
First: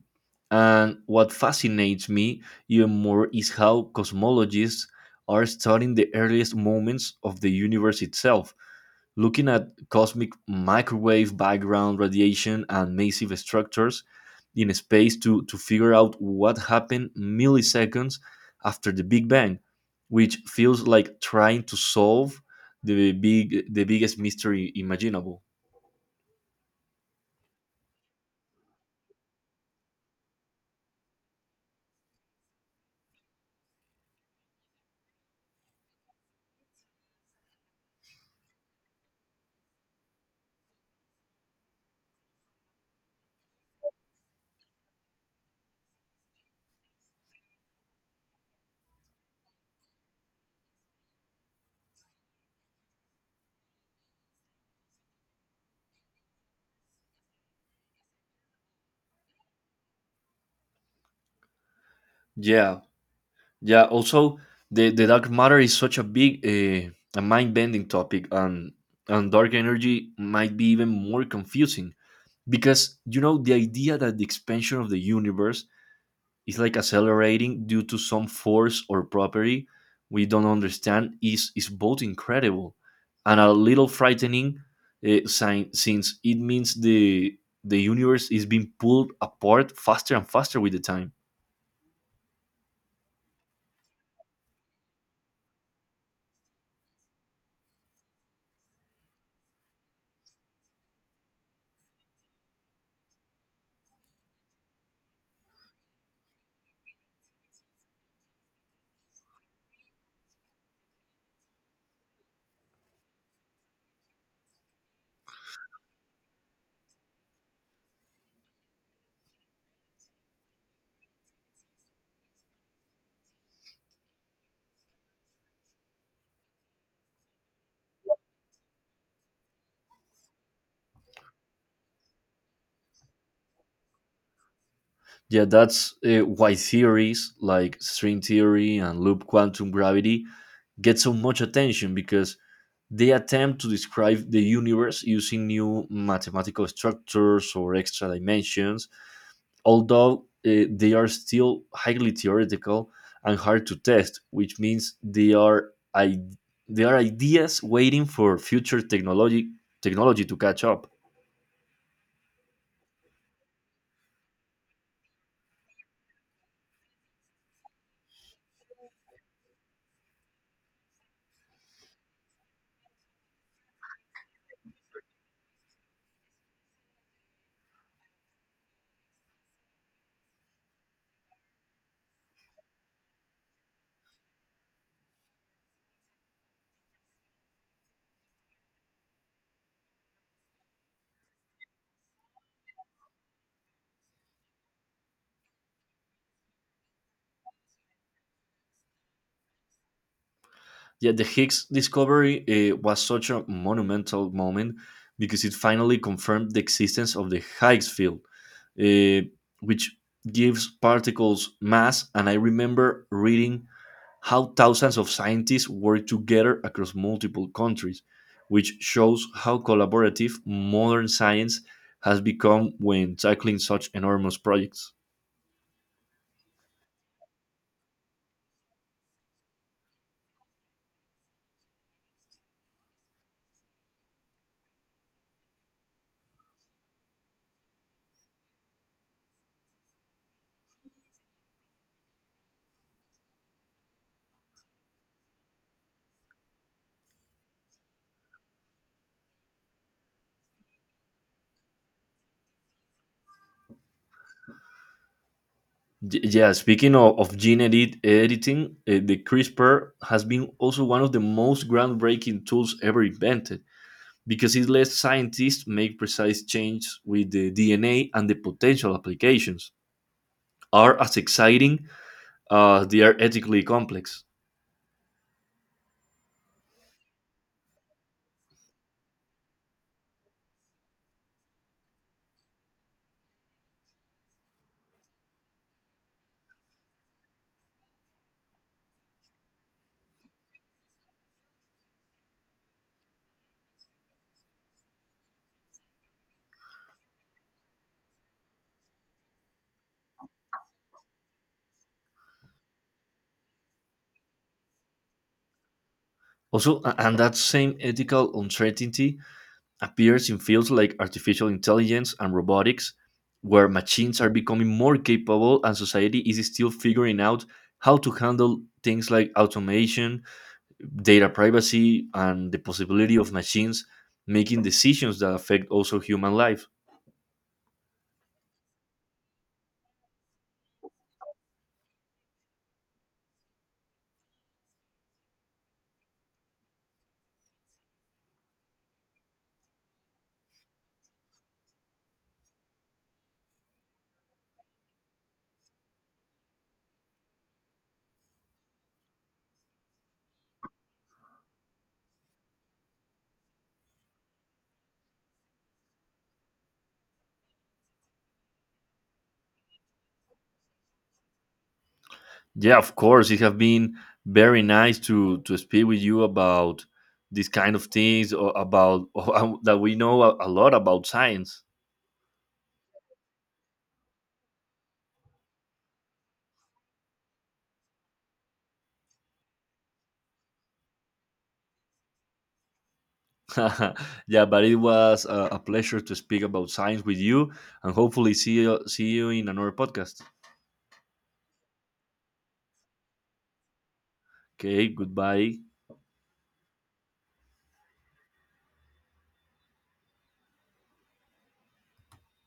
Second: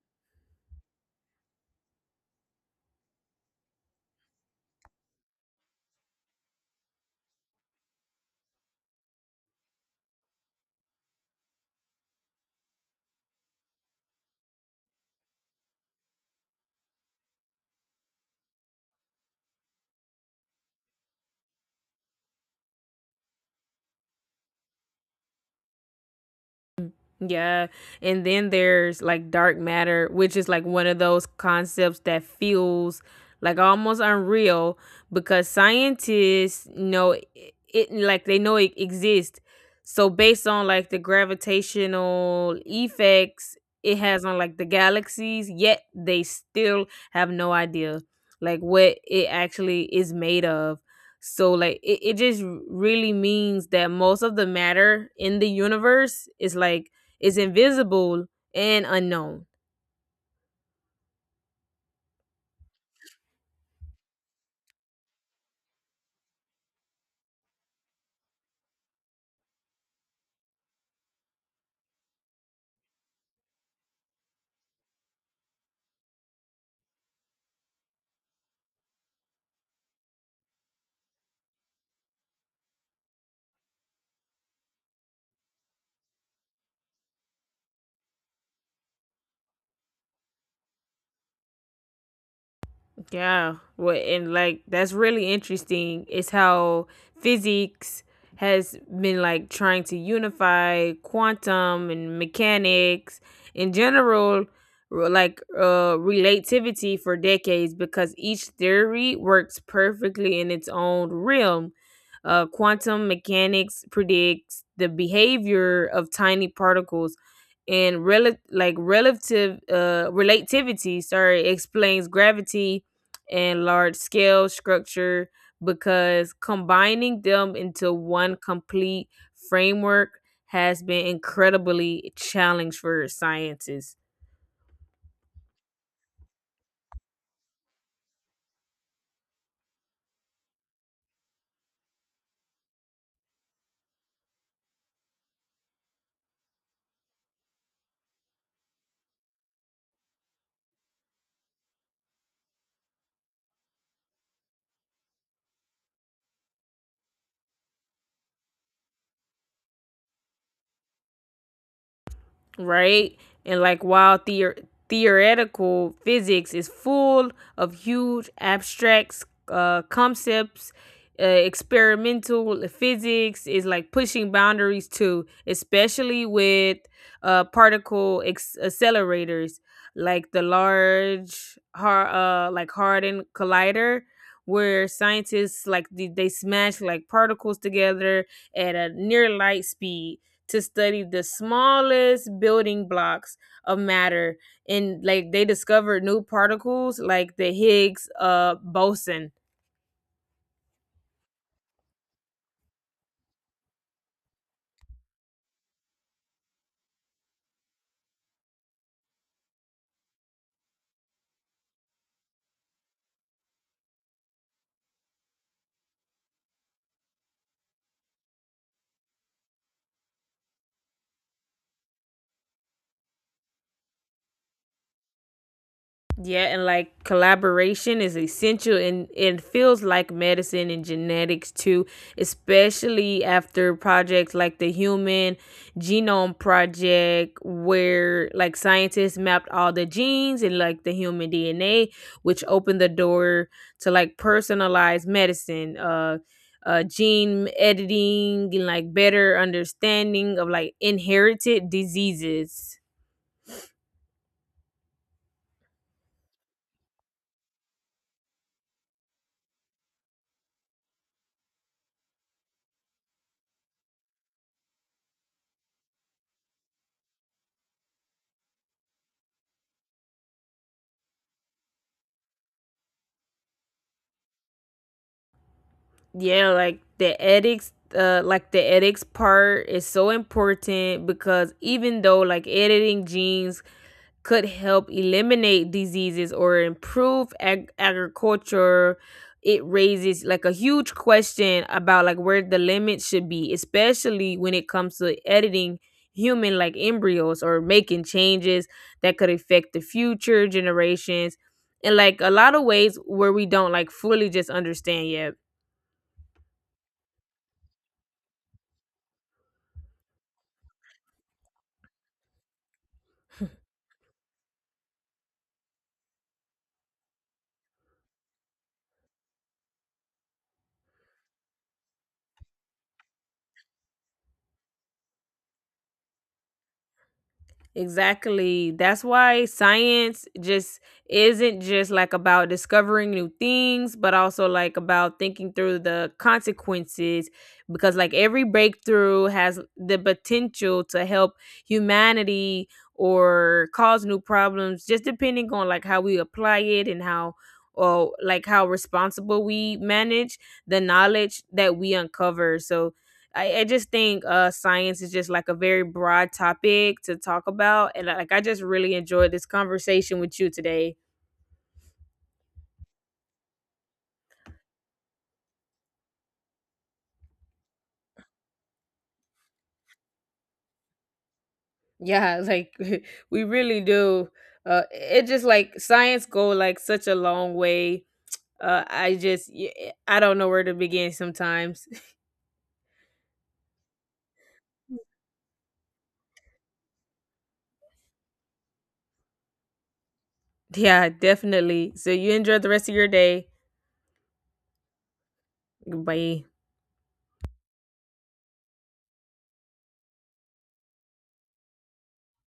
And what fascinates me even more is how cosmologists are studying the earliest moments of the universe itself, looking at cosmic microwave background radiation and massive structures in space to figure out what happened milliseconds after the Big Bang, which feels like trying to solve the big the biggest mystery imaginable. Yeah. And then there's like dark matter, which is like one of those concepts that feels like almost unreal, because scientists know it, like they know it exists. So based on like the gravitational effects it has on like the galaxies, yet they still have no idea like what it actually is made of. So like it just really means that most of the matter in the universe is invisible and unknown. Yeah, yeah. Also, the dark matter is such a big a mind bending topic, and dark energy might be even more confusing because you know the idea that the expansion of the universe is like accelerating due to some force or property we don't understand is both incredible and a little frightening since it means the universe is being pulled apart faster and faster with the time. Yeah. Well, and like that's really interesting is how physics has been like trying to unify quantum and mechanics in general, relativity for decades, because each theory works perfectly in its own realm. Quantum mechanics predicts the behavior of tiny particles and rel- like relative relativity sorry explains gravity and large scale structure, because combining them into one complete framework has been incredibly challenging for scientists. Yeah, that's why theories like string theory and loop quantum gravity get so much attention because they attempt to describe the universe using new mathematical structures or extra dimensions, although they are still highly theoretical and hard to test, which means they are ideas waiting for future technology to catch up. Right? And like while theoretical physics is full of huge abstract concepts, experimental physics is like pushing boundaries too, especially with particle accelerators like the large har- like Hardin collider, where scientists like they smash like particles together at a near light speed to study the smallest building blocks of matter, and like they discovered new particles like the Higgs boson. Yeah, the Higgs discovery was such a monumental moment because it finally confirmed the existence of the Higgs field, uh, which gives particles mass. And I remember reading how thousands of scientists work together across multiple countries, which shows how collaborative modern science has become when tackling such enormous projects. Yeah, and like collaboration is essential, and it feels like medicine and genetics too, especially after projects like the Human Genome Project, where like scientists mapped all the genes and like the human DNA, which opened the door to like personalized medicine. Gene editing and like better understanding of like inherited diseases. Yeah, speaking of gene editing, the CRISPR has been also one of the most groundbreaking tools ever invented because it lets scientists make precise changes with the DNA and the potential applications are as exciting as they are ethically complex. Yeah, like the ethics the ethics part is so important, because even though like editing genes could help eliminate diseases or improve agriculture, it raises like a huge question about like where the limit should be, especially when it comes to editing human like embryos or making changes that could affect the future generations in like a lot of ways where we don't like fully just understand yet. Also, and that same ethical uncertainty appears in fields like artificial intelligence and robotics, where machines are becoming more capable and society is still figuring out how to handle things like automation, data privacy, and the possibility of machines making decisions that affect also human life. Exactly. That's why science just isn't just like about discovering new things, but also like about thinking through the consequences, because like every breakthrough has the potential to help humanity or cause new problems, just depending on like how we apply it and how or like how responsible we manage the knowledge that we uncover. So I just think science is just like a very broad topic to talk about, and like I just really enjoyed this conversation with you today. Yeah, of course, it has been very nice to speak with you about these kind of things or about *laughs* that we know a lot about science. Yeah, like *laughs* we really do. It just like science go like such a long way. I just I don't know where to begin sometimes. *laughs* *laughs* Yeah, but it was a pleasure to speak about science with you, and hopefully see see you in another podcast. Yeah, definitely. So you enjoy the rest of your day. Okay, goodbye. Goodbye.